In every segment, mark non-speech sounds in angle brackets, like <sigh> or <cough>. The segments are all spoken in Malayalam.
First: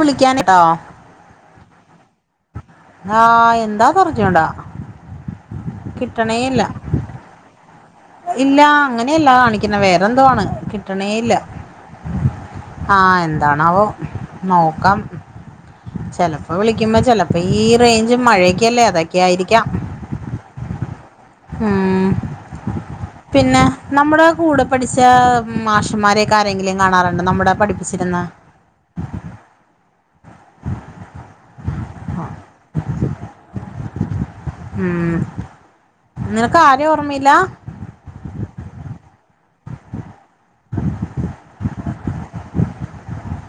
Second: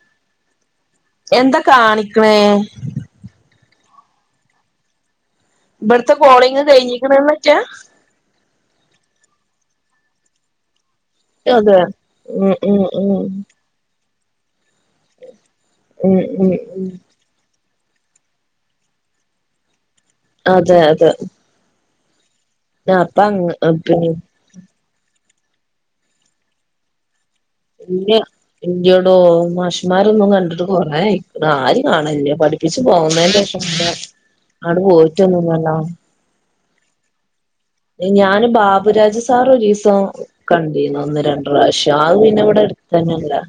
വിളിക്കാനെട്ടോ എന്താ കാണിക്ക്ണേ ആഹ് എന്താന്നറിഞ്ഞൂടാ ഇപ്ട്ത്തെ കോളിങ്ങ് കഴിഞ്ഞിക്ക്ണ്ന്ന് വെച്ചാ ഇല്ല അങ്ങനെയല്ല കാണിക്കുന്നേ വേറെന്തോ ആണ് കിട്ടണേ ഇല്ല അതെ ഉം ഉം ഉം ആഹ് എന്താന്നാവോ നോക്കാം ഉം ഉം ചെലപ്പോ വിളിക്കുമ്പോ ചെലപ്പോ ഈ റേഞ്ച് മഴക്കല്ലേ അതൊക്കെയായിരിക്കാം. അതെ അതെ ഹും അപ്പ അങ്ങ് പിന്നെ നമ്മുടെ കൂടെ പഠിച്ച മാഷമാരെയൊക്കെ ആരെങ്കിലും കാണാറുണ്ടോ നമ്മുടെ ഇല്ലാ പഠിപ്പിച്ചിരുന്ന ഇല്യടോ മാഷ്മാരൊന്നും കണ്ടിട്ട് കൊറേയി ആരിം കാണലില്ല പഠി പൊന്നേന്റെഷം പിന്നെ ഉം നിനക്ക് ആരേം ഓർമ്മയില്ല ഞാന് ബാബുരാജ് സാറെ ഒരീസം കണ്ടിരുന്നു ഒന്ന് രണ്ട് പ്രാവശ്യം അത് അവരിവിടെ അടുത്തെന്നെള്ളതാ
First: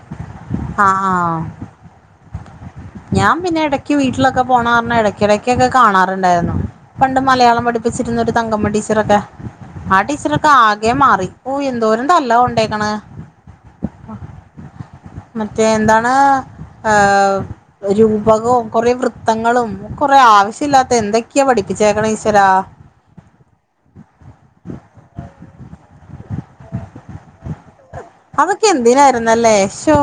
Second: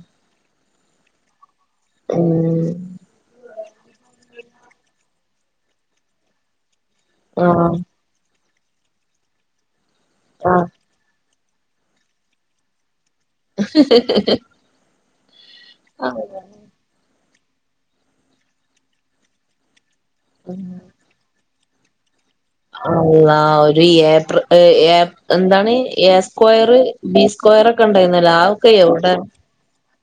ആഹ് ഉം ഞാൻ പിന്നെ ഇടക്ക് വീട്ടിലൊക്കെ പോണ കാരണം എടക്കിടക്കൊക്കെ കാണാറുണ്ടായിരുന്നു. പണ്ട് മലയാളം ആഹ് പഠിപ്പിച്ചിരുന്ന ഒരു തങ്കമ്മ ടീച്ചറൊക്കെ ആ ടീച്ചറൊക്കെ ആ കെ മാറി ഓഹ് എന്തോരം തല്ല കൊണ്ടേക്കണ്. മറ്റേ എന്താണ് ആഹ് ഏഹ് രൂപകവും കൊറേ വൃത്തങ്ങളും കൊറേ ആവശ്യല്ലാത്ത എന്തൊക്കെയാ പഠിപ്പിച്ചേക്കണ് ഈശ്വരാ അള്ളാ ഒരു ഏപ്ര ഏഹ് എന്താണ് എ സ്ക്വയർ ബി സ്ക്വയറൊക്കെണ്ടായിരുന്നല്ലോ അതൊക്കെ എന്തിനായിരുന്നല്ലേ ശോ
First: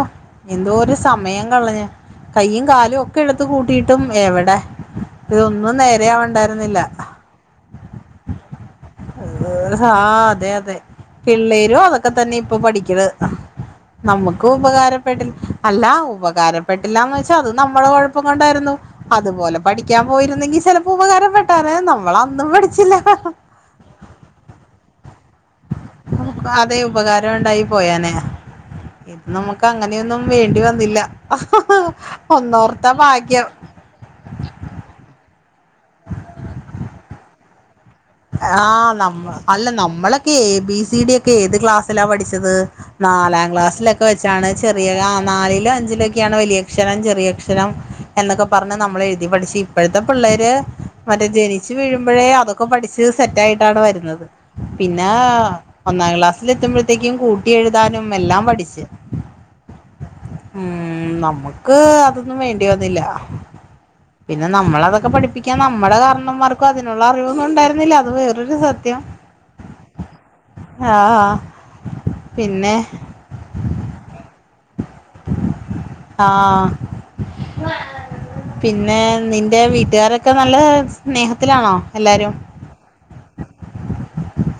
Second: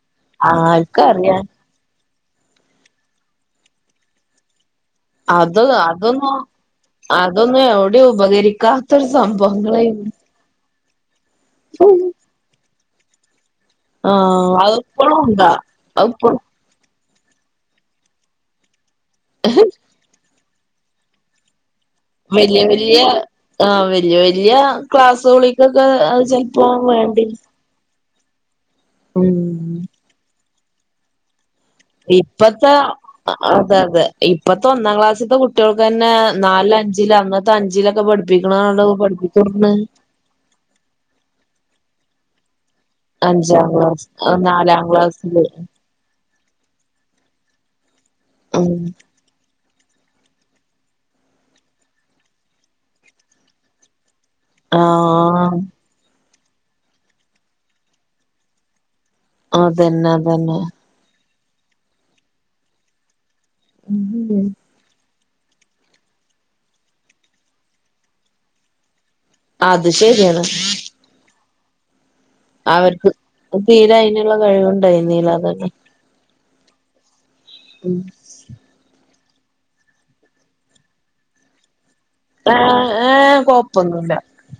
എന്തോരു ആർക്കറിയാ സമയം കളയാ കൈയും കാലും ഒക്കെ എടുത്ത് കൂട്ടിയിട്ടും എവടെ അത് ഇതൊന്നും അതൊന്നും നേരെെയവണ്ടായിരുന്നില്ല. അതൊന്നും എവടീം ഉപകരിക്കാ ഹാ അതെ അതെ പിള്ളേരും അതൊക്കെ തന്നെ ഇപ്പൊ പഠിക്കണത് നമ്മക്ക് ആഹ് അത് ഇപ്പളും ഉപകാരപ്പെടി ഉണ്ടാ അല്ല അത് ഇപ്പളും ഉപകാരം പെട്ടില്ലന്ന് വെച്ചാ അത് നമ്മളെ കൊഴപ്പം കൊണ്ടായിരുന്നു അതുപോലെ പഠിക്കാൻ പോയിരുന്നെങ്കി ചെലപ്പോ ഉപകാരപ്പെ പറയാ നമ്മളന്ന് വല്യ പഠിച്ചില്ല വല്യ ആഹ് വല്യ വല്യ ക്ലാസ്സുകളിക്കൊക്കെ അത് ചിലപ്പോ വേണ്ടി പോയേനെ ഇത് നമുക്ക് ഉം അങ്ങനെയൊന്നും വേണ്ടി വന്നില്ല ഹ ഹ ഹ് ഇപ്പത്തെ ഒന്നോർത്ത ഭാഗ്യം അതെ അതെ ഇപ്പത്തെ ഒന്നാം ക്ലാസ്സിത്തെ കുട്ടികൾക്ക്ന്നെ നാല് അഞ്ചില് അന്ന ത്തഞ്ചിലൊക്കെ പഠിപ്പിക്കണതാണല്ലോ പഠിപ്പിച്ചൊട്ക്ക്ണ് ക്ക് എ ബി സി ഡി ഒക്കെ ഏത് ക്ലാസ്സിലാ പഠിച്ചത് നാലാം അഞ്ചാം ക്ലാസ്സിലൊക്കെ ക്ലാസ് വെച്ചാണ് നാലാം ചെറിയ ആഹ് ക്ലാസ്സില് നാലിലും അഞ്ചിലൊക്കെ ക്കെണ് വലിയ അക്ഷരം ചെറിയ അക്ഷരം എന്നൊക്കെ ഉം പറഞ്ഞ് നമ്മള് എഴുതി പഠിച്ചി ഇപ്പോഴത്തെ പിള്ളേര് മറ്റേ ജനിച്ചു വീഴുമ്പോഴേ അതൊക്കെ പഠിച്ച് സെറ്റായിട്ടാണ് വരുന്നത് പിന്നെ ആഹ് ഒന്നാം ക്ലാസ്സിലെത്തുമ്പോഴത്തേക്കും കൂട്ടി എഴുതാനും എല്ലാം പഠിച്ച് അതന്നെ അതന്നെ ഉം നമ്മക്ക് അതൊന്നും വേണ്ടി വന്നില്ല പിന്നെ നമ്മള് അതൊക്കെ പഠിപ്പി ക്കാ നമ്മളെ കാരണന്മാർക്കും അതിനുള്ള അറിവൊന്നും ഉണ്ടായിരുന്നില്ല അത് വേറൊരു സത്യം അത് ശരിയാണ് ആഹ് ആഹ് പിന്നെ അവർക്ക് തീരെ അയിന്ള്ള കഴിവുണ്ടായിന്നില അതന്നെ ആഹ് ഉം പിന്നേ നിന്റെ വീട്ട്കാരൊക്കെ നല്ല സ്നേഹത്തിലാണോ എല്ലാരും ഏ ഏഹ് കൊപ്പൊന്നുല്ല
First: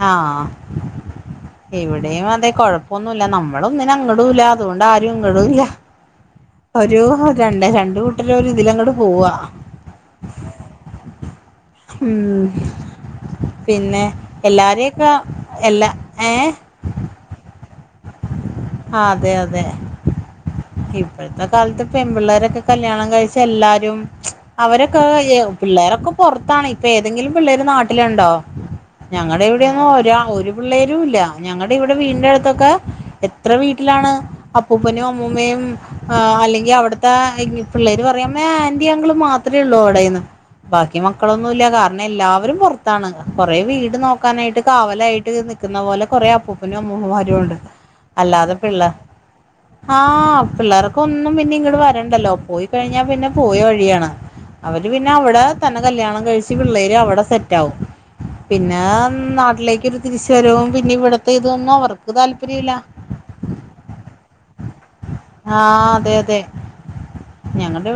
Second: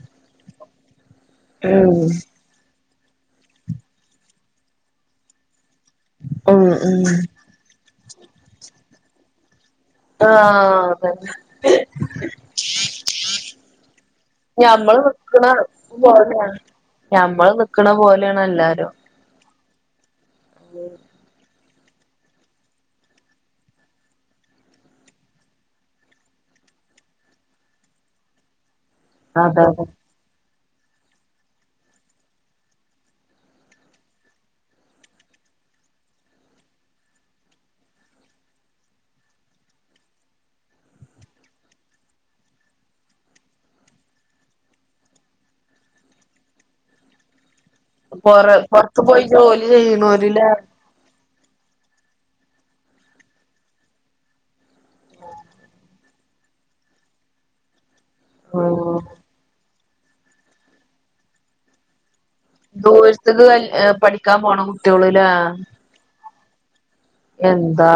ആഹ് ഉം ഇവിടെയും അതെ കൊഴപ്പ ഒന്നൂല്ല നമ്മളൊന്നിനങ്ങടൂല്ല അതുകൊണ്ട് ആരും ഇങ്ങടൂല്ല ഉം ഉം ഒരു രണ്ടെ രണ്ട് കൂട്ടരൊരുതിലങ്ങട് പോവാ ആഹ് അതന്നെ ഉം പിന്നെ ഞമ്മള് എല്ലാരെയൊക്കെ നിക്ക്ണ എല്ലാ പോലെയാണ് ഞമ്മള് നിക്കണ പോലെ ആ അതെ അതെ ഇ ഇപ്പഴത്തെ കാലത്ത് പെൺപിള്ളേരൊക്കെ കല്യാണം കഴിച്ച എല്ലാരും അവരൊക്കെ ഏ പിള്ളേരൊക്കെ പൊറത്താണ് ഇപ്പേതെങ്കിലും പിള്ളേര് നാട്ടില്ണ്ടോ അതെ അതെ ഞങ്ങളെവിടെയൊന്നും ഒരാ ഒരു പിള്ളേരൂല്ല ഞങ്ങടിവിടെ വീടിന്റെ അടുത്തൊക്കെ എത്ര വീട്ടിലാണ് അപ്പൂപ്പനുംഅമ്മൂമ്മയും ആ അല്ലെങ്കി അവ്ടുത്തേ ആ പിള്ളേര് പറയും അമ്മേ ആന്റി അങ്കിളുമാത്രേള്ളൂ അവ്ടെന്ന് ബാക്കി മക്കളൊന്നുല്ല കാരണം എല്ലാവരും പൊറത്താണ് കൊറേ വീട് നോക്കാനായിട്ട് കാവലായിട്ട് നി നിക്കുന്ന പോലെ കൊറെ അപ്പൂപ്പനും അമ്മൂമ്മമാരുണ്ട് പൊറ അല്ലാതെ പിള്ളേർ പൊറത്ത് പോയി ജോലി ആഹ് ചെയ്യണോരില്ലേ പിള്ളേറ ക്കൊന്നും പിന്നെ ഇങ്ങട് വരണ്ടല്ലോ പോയി കഴിഞ്ഞാ പിന്നെ പോയ വഴിയാണ് അവര് പിന്നെ അവിടാ തന്നെ കല്യാണം കഴിച്ച് പിള്ളേര് അവിടെ സെറ്റാവും പിന്നേ ഉം നാട്ടിലേക്ക് ഒരു തിരിച്ച് വരവും പിന്നിവിടത്തെ ഇതൊന്നും അവർക്ക് തല്പ ദൂരത്ത്ക്ക് കല്യ എ പഠിക്കാം പോണ കുട്ട്യോള്ല്ലേ ആ അതെ അതെ ഞങ്ങളി എന്താ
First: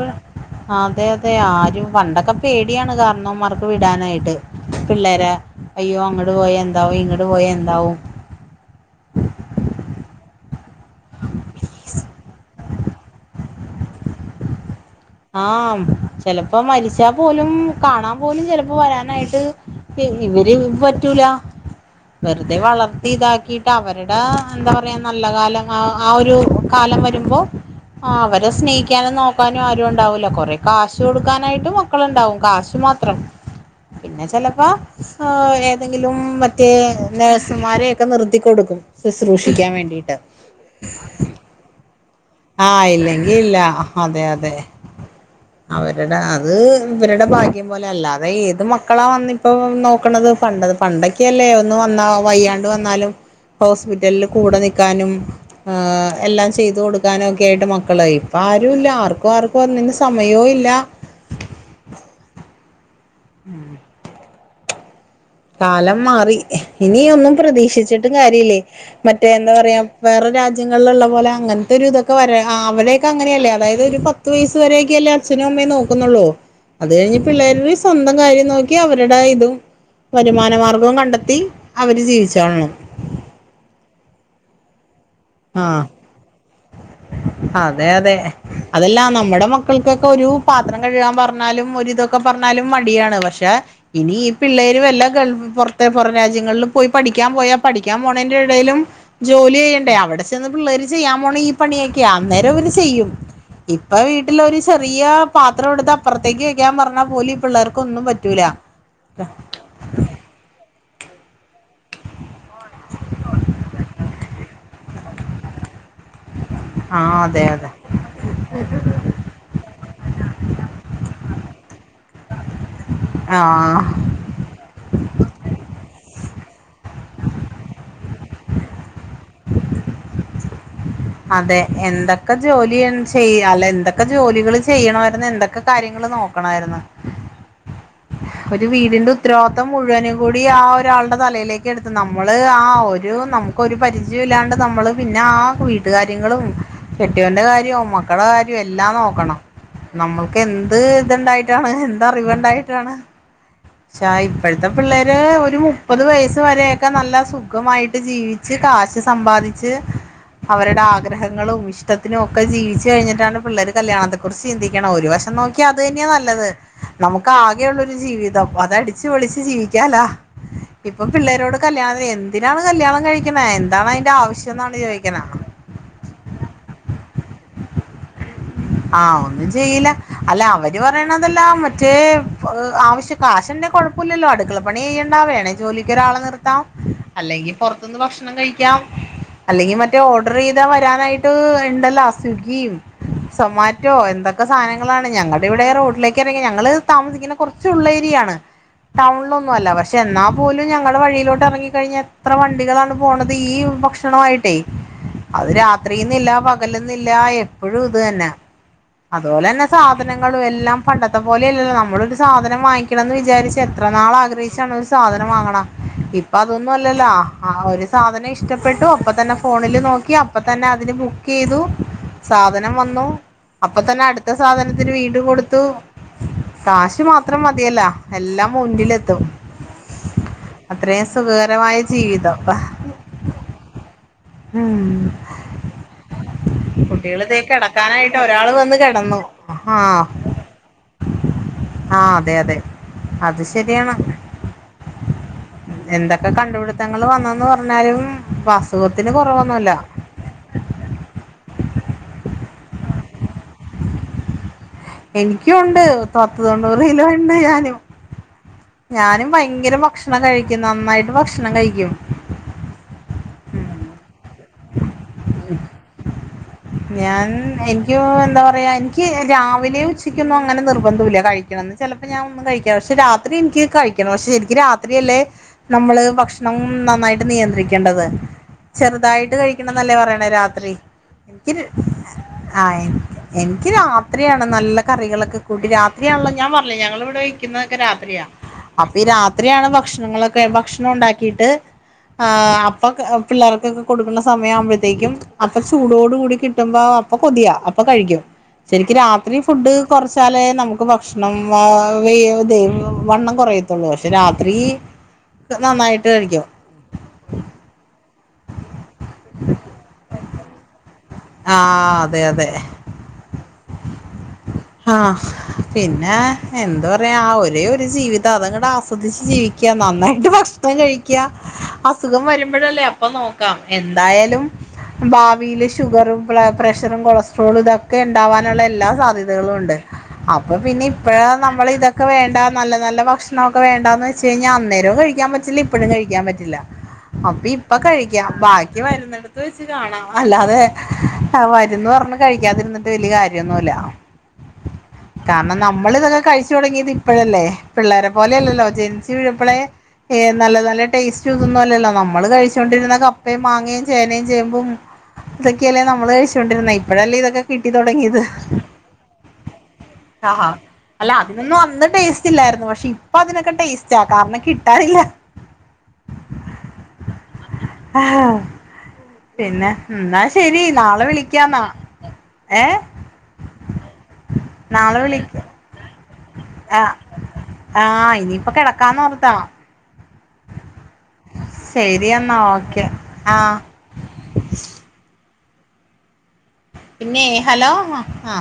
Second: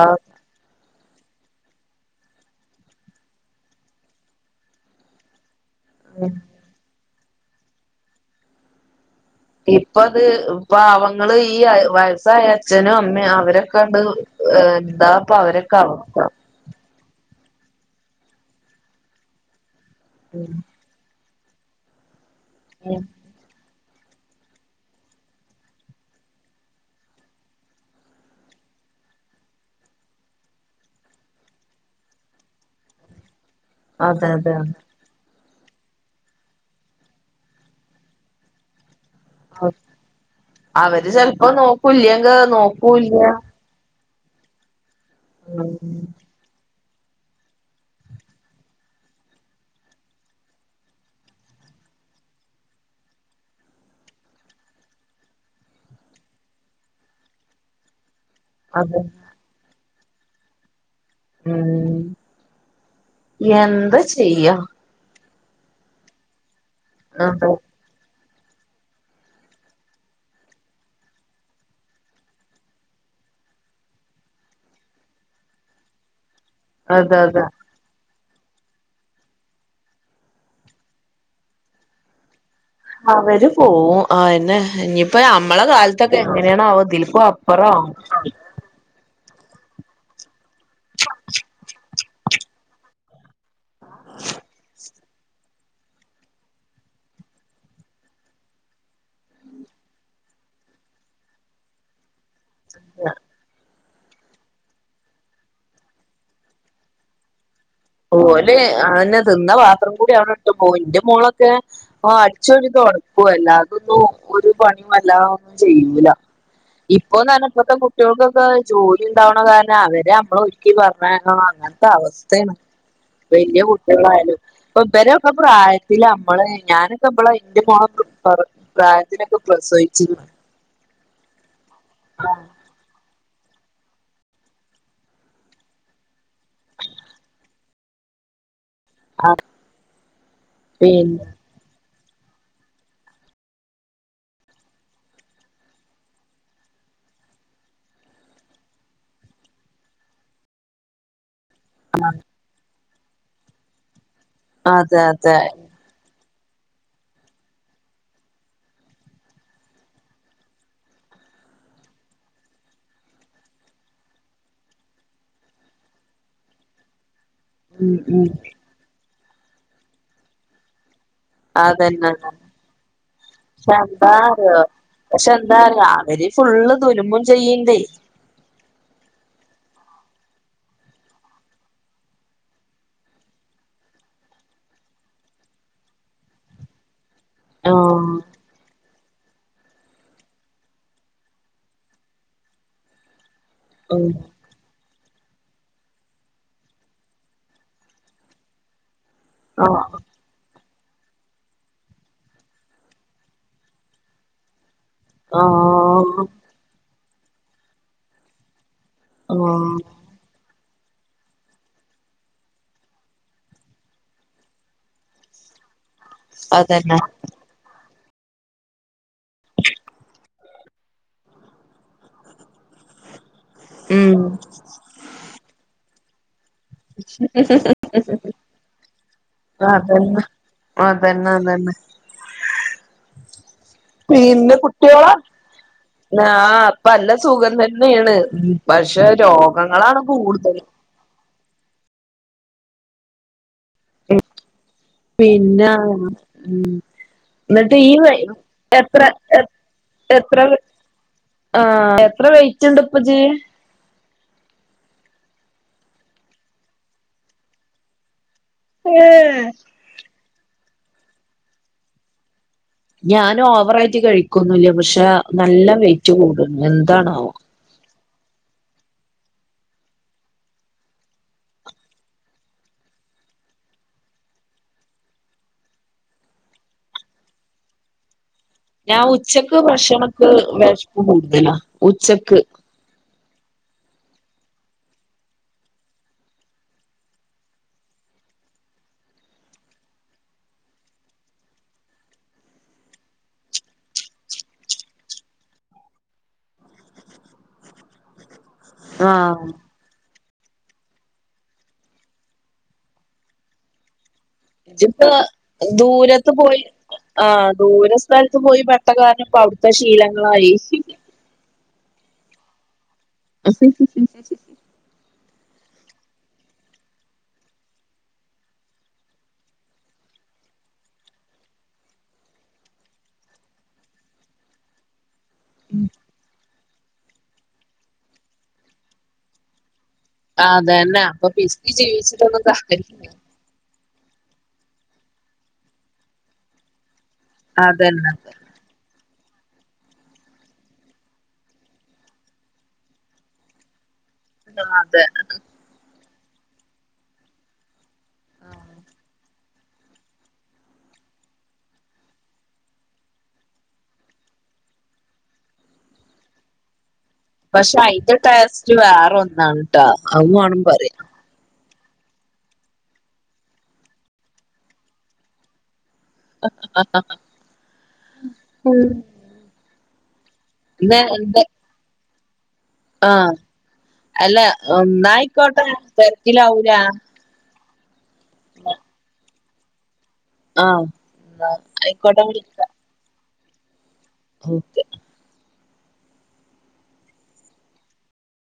ആ അതെ അതെ ആരും പണ്ടൊക്ക പേടിയാണ് കാരണവംമാർക്ക് വിടാനായിട്ട് പിള്ളേരെ അയ്യോ അങ്ങട് പോയന്താവും ഇങ്ങട് പോയ എന്താവും ഇപ്പത് പാവങ്ങള് ഈ അ വയസ്സായ അച്ഛനുമ്മയും അവരൊക്കെണ്ട് എന്താപ്പൊ അവരൊക്കെവസ്ഥ ഇപ്പൊ മരിച്ചാ പോലും കാണാം പോലും ചിലപ്പോ വരാനായിട്ട് ഇവര് ഉം പറ്റൂല വെറ്തെ വളർത്തിതാക്കിട്ട് ക്കവര്ടെ എന്താ പറ്യാ നല്ല കാലം ആ ആ ഒരു കാലം വെരുമ്പോ ആഹ് അവരെ സ്നേഹിക്കാനും നോക്കാനും ആരു ണ്ടാവൂല കൊറെ കാശ് കൊട്ക്കാനായിട്ട് മക്കള്ണ്ടാവും കാശ് മാത്രം പിന്നെ അതെ അതെ ചെലപ്പ സ് ആഹ് ഏതെങ്കിലും മറ്റേ നേഴ്സുമാരെക്കെ നിർത്തിക്കൊടുക്കും. സ്ശ്രൂഷിക്കാൻ വേണ്ടിട്ട് അവര് ചെൽപ്പൊ നോക്കുല്ലങ്ക് ആഹ് ഇല്ലെങ്കില്ല അതെ യതെ ഉം അവരുടെ അ അത് ഇവരുടെ ഭാഗ്യം പോലെ അല്ലാതെ ഏത് മക്കളാ വന്നിപ്പോ നോക്കണത് പണ്ട പണ്ടൊക്ക്യല്ലേ ഒന്ന് വന്നാ വയ്യാണ്ട് വന്നാലും ഹോസ്പിറ്റൽല് കൂടെ നിക്കാനും ഏഹ് എല്ലാം ചെയ്ത് കൊട് ക്കാനൊക്കെയായിട്ടു മക്കളൈ ഇപ്പാരൂല്ല അതെ ആർക്കു ആർക്കൊന്നിനു സമയോല്ല. ഉം എന്താ ചെയ്യാ? കാലം മാറി ഇനിയൊന്നും അതെ പ്രതീക്ഷിച്ചിട്ട് കാര്യല്ലേയ് മറ്റേ എന്താ പറയാ വേറെ രാജ്യങ്ങളില്ള്ള പോലെ അങ്ങൻത്തൊരു ഇതൊക്കെ വരാ ആ അവരേയ്ക്കങ്ങനെയല്ലേ അതായത് ര് പ പത്ത് വയസ് വരെയൊക്കെയഅല്ലേ അച്ഛനും അമ്മേ നോക്കുന്നുള്ളൂ അത് അതെ കഴിഞ്ഞ് അതെ പിള്ളേര് സ്വന്തം കാര്യം നോക്കി അവരുട ഇത് വരുമാനമാർഗ്ഗോം കണ്ടെത്തി അവര് ജീവിച്ചോളണം. അവര് പോവും ആ എന്നെ ഇനിയിപ്പോ അമ്മളെ ആഹ് കാലത്തൊക്കെ എങ്ങനെണാവോ ഇതിൽക്കപ്പോ അതെ യതെ അതല്ല നമ്മടെ മക്കൾക്കൊക്കെരു പാത്രം കഴ്കാൻ പർഞ്ഞാലും ഒരിതൊക്കെ പർഞ്ഞാലും മടിയാണ് പക്ഷെ ഇനി ഈ പിള്ളേര് വല്ല ഗൾഫ് പൊർത്ത് പൊറ രാജ്യങ്ങളില് പോയി പഠിക്കാൻ പോയാ പഠിക്കാൻ പോണൻ്റെടെയിലും ജോലി യ്യെണ്ടേ അവടെ ചെന്ന് പിള്ളേര് ചെയ്യാൻ പോണെ ഈ പണിയൊക്ക്യാ അന്നേരം അവര് ചെയ്യും. ഇപ്പൊ വീട്ടിലൊരു ചെറിയ പാത്രട്ത്ത് അപ്പർത്തേക്ക് വെക്കാൻ പർഞ്ഞാ പോലും പിള്ളാർക്കൊന്നും ഓല് ആന്നെ തിന്ന പാ ത്രം കൂടി അവടെ ട്ട് പോവും ഇന്റെ മോളൊക്കെ ആ അടിച്ചേരി തൊടക്കും അല്ലാതൊന്നും ഒരു പണിം ഉം വല്ലാ ഒന്നും ചെയ്യൂല ആ അതെ ഇപ്പൊന്നർഞ്ഞ അതെ ഇപ്പത്തെ കുട്ട്യെൾക്കൊക്കെ ജോ ലിണ്ടാവണ കാരണം അവരെ അമ്മളൊരുക്കി പറഞ്ഞേക്കണം അങ്ങൻത്തെ അവസ്ഥെണ്. വെല്ല്യെ ആ കുട്ട്യെളായാല് ഇബരൊക്കെ പ്രായത്തില് അമ്മള് ഞാനൊക്കെ ഇബളെ ഇന്റെ മോ <unintelligible> പ്രായത്തിലൊക്കെ പ്രസവിച്ചിനി. അതെ എന്തൊക്കെ ജോലി ചെയ്യാല്ലേ എന്തൊക്കെ ജോലികള് ചെയ്യണമായിര്ന്ന് എന്തൊക്കെ കാര്യങ്ങൾ നോക്കണയിര്ന്ന്. ഒരു വീടിന്റെ ഉത്തരവാദിത്തം മുഴുവനും കൂടി ആ ഒരാളുടെ പിന്നെ തലയിലേ ക്കെട്ത്ത് നമ്മള് ആ ഒരു നമുക്കൊരു പരിചയുല്ലാണ്ട് നമ്മള് പിന്നെ ആ വീട്ട്കാര്യങ്ങളും കെട്ട്യൊന്റെ കാര്യോം മക്കടെ കാര്യോം എല്ലാം നോക്കണം നമ്മൾക്ക് എന്ത് ത്ണ്ടായി ട്ടാണ് എന്തറിവ്ണ്ടായിട്ടാണ് പക്ഷെ ഇപ്പഴ്ത്തെ അതെ പിള്ളേര് അതെ ഒരു മു പ്പത് വയസ് വരെയൊക്കെ നല്ല സുഖമായിട്ട് ജീവിച്ച് കാശ് സമ്പാദിച്ച് അവര്ടെ ആഗ്രഹങ്ങളും ഇഷ്ടത്തിനൊക്കെ ജീവിച്ച് കഴിഞ്ഞിട്ടാണ് പിള്ളേര് കല്യാണത്ത് കുറിച്ച് ചിന്തിക്കണെ ഒരു വശം നോക്ക്യാ അതെന്ന്യാ നല്ലത് നമക്കാകെ ഉം ഉം ജീവിതം അതടിച്ച് പൊളിച്ച് ജീവിക്കാലാ. ഇപ്പൊ പിള്ളേരോട് കല്യാണത്തിന് അതന്നെ എന്തിനാണ് കല്യാണം കഴിക്ക്ണെ പക്ഷെ എന്താണയ്ന്റെ എന്താറിയോ ആവശ്യന്നാണ് ചോയ്ക്ക്ണെ <unintelligible> അവര് ഫുള്ള് ദുല്മും ചെയ്യ്ണ്ടേ ആഹ് ഒന്നും ചെയ്യില്ല അല്ല അവര് പറിണെതെല്ലാം മറ്റേ എഹ് ആവശ്യ കാശ് ണ്ടെ കൊഴപ്പല്ലല്ലോ അട്ക്കളപ്പണി ചെയ്യണ്ട വേണേ ജോലിക്കൊരാളെ നിർത്താം. അല്ലെങ്കി പൊർത്ത്ന്ന് ആഹ് ഭക്ഷണം കഴിക്കാം. അല്ലെങ്കി മറ്റേ ഓർഡറെയ്താ വരാനായിട്ട് ഇണ്ടല്ലോ സ്വിഗ്ഗിം സൊമാറ്റോ ഉം എന്ത ക്കെ സാധനങ്ങളാണ് ഞങ്ങടെ ഇവിടെ റോഡിലേക്ക് ഇറങ്ങിയാ ഞങ്ങൾ താമസിക്കുന്നത് കുറച്ച് ഉള്ളേരിയാണ് ടൗണിലൊന്നും അല്ല ആഹ് പക്ഷെ എന്നാ പോലും ഞങ്ങളുടെ വഴിയിലോട്ട് ഇറങ്ങി കഴിഞ്ഞ എത്ര വണ്ടികളാണ് പോണത് ഈ ഭക്ഷണവായിട്ടേ അത് ആഹ് രാത്രിന്നില്ല പകലന്നില്ല എപ്പോഴു ഇത് തന്നെ. അതുപോലെന്നെ ആഹ് സാധ ഞങ്ങളും എല്ലാം പണ്ടത്തെ പോലെല്ലല്ലോ നമ്മളൊരു സാധനം വാങ്ങിക്കണം എന്ന് വിചാരിച്ച എത്ര നാൾ ആഗ്രഹിച്ചാണ് സാധനം വാങ്ങണം ഇപ്പ അതൊന്നും അതന്നെ അല്ലല്ലാ. ആ ഒരു സാധനം ഇഷ്ടപ്പെട്ടു അപ്പത്തന്നെ ഫോണില് നോക്കി അപ്പതന്നെ അതിന് ബുക്കയ്തു സാധനം വന്നു അപ്പൊ തന്നെ ഉം അട്ത്തെ സാധൻത്തിന് വീണ്ടും കൊടുത്തു. കാശ് മാത്രം മതിയല്ല എല്ലാം മുന്നിലെത്തും അതന്നെ അത്രയും അതന്നെ അതന്നെ സുഖകരമായ ജീവിതപ്പ പിന്നെ ഉം കുട്ടിയോളാ ആഹ് ഇപ്പ നല്ല കുട്ടികളി തെ സുഖം തന്നെയാണ് കിടക്കാനായിട്ടോ ഓരോ ഒരാള് വന്ന് പക്ഷെ കിടന്നു രോഗങ്ങളാണ് ആഹ്‌ കൂടുതൽ ആഹ അതെ അതെ അത് ശരിയാണ് ഉം. പിന്നെ ഉം എന്തൊക്കെ കണ്ടുപിടുത്തങ്ങൾ വന്നെന്ന് എന്നിട്ട് ഈ പറഞ്ഞാലും വ എത്ര അസുഖത്തിന് ഏ കുറവൊന്നുമില്ല എത്ര ആ എത്ര വെയിറ്റ് ഉണ്ട് ഇപ്പ ഇജ്ജ് എനിക്കുണ്ട് തൊത്ത് തൊണ്ണൂറ് കിലോ ഇണ്ട് ഞാനും ഞാനും ഏഹ് ഭയങ്കര ഭക്ഷണം കഴിക്കു നന്നായിട്ട് ഭക്ഷണം കഴിക്കും ഞാൻ ഓവറായിട്ട് കഴിക്കൊന്നുല്ല പക്ഷെ നല്ല വെയിറ്റ് കൂടും ഞാൻ എന്താണാവോ എ യോ എനിക്ക് എന്താ പറയാ എനിക്ക് രാവിലെയു ഉച്ചയ്ക്കൊന്നും അങ്ങനെ നിർബന്ധല്ല കഴിക്കണന്ന് ചില ഞാൻ ഒന്ന് കഴിക്ക പക്ഷെ രാത്രി എനിക്ക് കഴിക്കണം പക്ഷെ ശെരിക്ക് രാത്രിയല്ലേ നമ്മള് ഭക്ഷണം നന്നായിട്ട് നിയന്ത്രിക്കേണ്ടത് ഞാൻ ചെറുതായിട്ട് ഉച്ചക്ക് കഴിക്കണന്നല്ലേ പറയണേ ഭക്ഷണക്ക് രാത്രി വിശപ്പ് എനിക്ക് കൂടുതലാ എ ഉച്ചക്ക് ആ എനിക്ക് രാത്രിയാണ് നല്ല കറികളൊക്കെ കൂട്ടി രാത്രിയാണല്ലോ ഞാൻ പറഞ്ഞില്ലേ ഞങ്ങള് ഇവിടെ വെയിക്കുന്നതൊക്കെ രാത്രിയാ. അപ്പൊ ഈ രാത്രിയാണ് ഭക്ഷണങ്ങളൊക്കെ ഭക്ഷണം ഉണ്ടാക്കിട്ട് ആഹ് അപ്പൊ പിള്ളേർക്കൊക്കെ കൊടുക്കുന്ന സമയ ആവുമ്പോഴ്ത്തേക്കും അപ്പ ചൂടോടു കൂടി കിട്ടുമ്പോ അപ്പൊ കൊതിയ അപ്പൊ കഴിക്കും ശരിക്ക് രാത്രി ആഹ് ഫുഡ് കുറച്ച് കാലേ നമുക്ക് ഭക്ഷണം ഇത് താ വേ വണ്ണം കുറയത്തുള്ളൂ ഭഷ് ത് രാത്രി ജ്ജ് ഇപ്പ നന്നായിട്ട് ദൂരത്ത് കഴിക്കും പോയി. ആ ദൂരെ സ്ഥലത്ത് പോയി പട്ട കാരണം ഇപ്പൊ അവിടുത്തെ ശീലങ്ങളായി. ആഹ് അതെ അതെ. <unintelligible> ആഹ് പിന്നെ എന്ത്‌ പറയാ ആ ഒരേ ഒരു ജീവിതം അതങ്ങട്ട് ആസ്വദിച്ച് ജീവി ക്കാ നന്നായിട്ട് ഭക്ഷണം കഴിക്ക്യ അസുഖം വരുമ്പൊഴല്ലേ അപ്പൊ നോക്കാം എന്തായാലും ഭാവിൽ ഷുഗറും പ്ലെ പ്രഷറും കൊളസ്ട്രോളും ഇതൊക്കെ ഇണ്ടാാവാനുള്ള എല്ലാ സാധ്യതകളുണ്ട്. അപ്പൊ പിന്നെ അതന്നെ അപ്പൊ ഇപ്പഴാ നമ്മൾ പിസ്കി ഇതൊക്കെ വേണ്ട ജീവിച്ചിട്ടൊന്നും നല്ല നല്ല കാര്യല്ല ഭക്ഷ നോക്കെ വേണ്ടന്ന് വെച്ച് കഴിഞ്ഞാ അന്നേരവും കഴിക്കാൻ പറ്റില്ല ഇപ്പഴും കഴിക്കാൻ പറ്റില്ല അപ്പി ഇപ്പൊ അതന്നെ കഴിക്കാം ബാക്കി വരുന്നടു വെച്ച് കാണാം അല്ലാതെ വരുന്ന് പറഞ്ഞു കഴിക്കാതിരുന്നിട്ട് വല്യ കാര്യമൊന്നുല്ല. അതെ കാന്നം നമ്മൾ ഇതൊക്കെ കഴിച്ച് തുടങ്ങിയത് ഇപ്പോഴല്ലേ പിള്ളേരെ പോലെല്ലല്ലോ ജൻസിപ്പളെ ഏ നല്ല നല്ല ടേസ്റ്റ് ഇതൊന്നു അല്ലല്ലോ നമ്മള് കഴിച് കഴിച്ചൊണ്ടിരുന്ന കപ്പയും മാങ്ങേയും ചേനയും ചേമ്പും ഇതൊക്കെയല്ലേ നമ്മള് കഴിച്ചുകൊണ്ടിരുന്നെ ഇപ്പോഴല്ലേ ഇതൊക്കെ കിട്ടി പശേ അയിന്റെ തുടങ്ങിയത് ടേസ്റ്റ് വേറെ ഒന്നാണ് ട്ടാ അത് വാണം പറയാൻ. ഇതിനൊന്നും അന്ന് ടേസ്റ്റ് ഇല്ലായിരുന്നു പക്ഷെ ഇപ്പൊ അതിനൊക്കെ ടേസ്റ്റ കാരണം കിട്ടാനില്ല. ആ ആ ആ ആ ആഹ് പിന്നെ എന്നാ ശരി ഇന്ന് നാളെ എന്ത് വിളിക്കാ ന്നാ. ഏഹ് ആഹ് അല്ല എന്നായിക്കോട്ടെ തീര്ക്കിലാവൂലെ? ആഹ് ഇനിയിപ്പൊ കിടക്കാന്നോർത്ത. ആഹ്. എന്നാ ആയിക്കോട്ടെ ശരിയെന്നാ വിളിക്കാം ഓക്കെ ആഹ്. ഓക്കെ. പിന്നെ ഹലോ ആഹ്.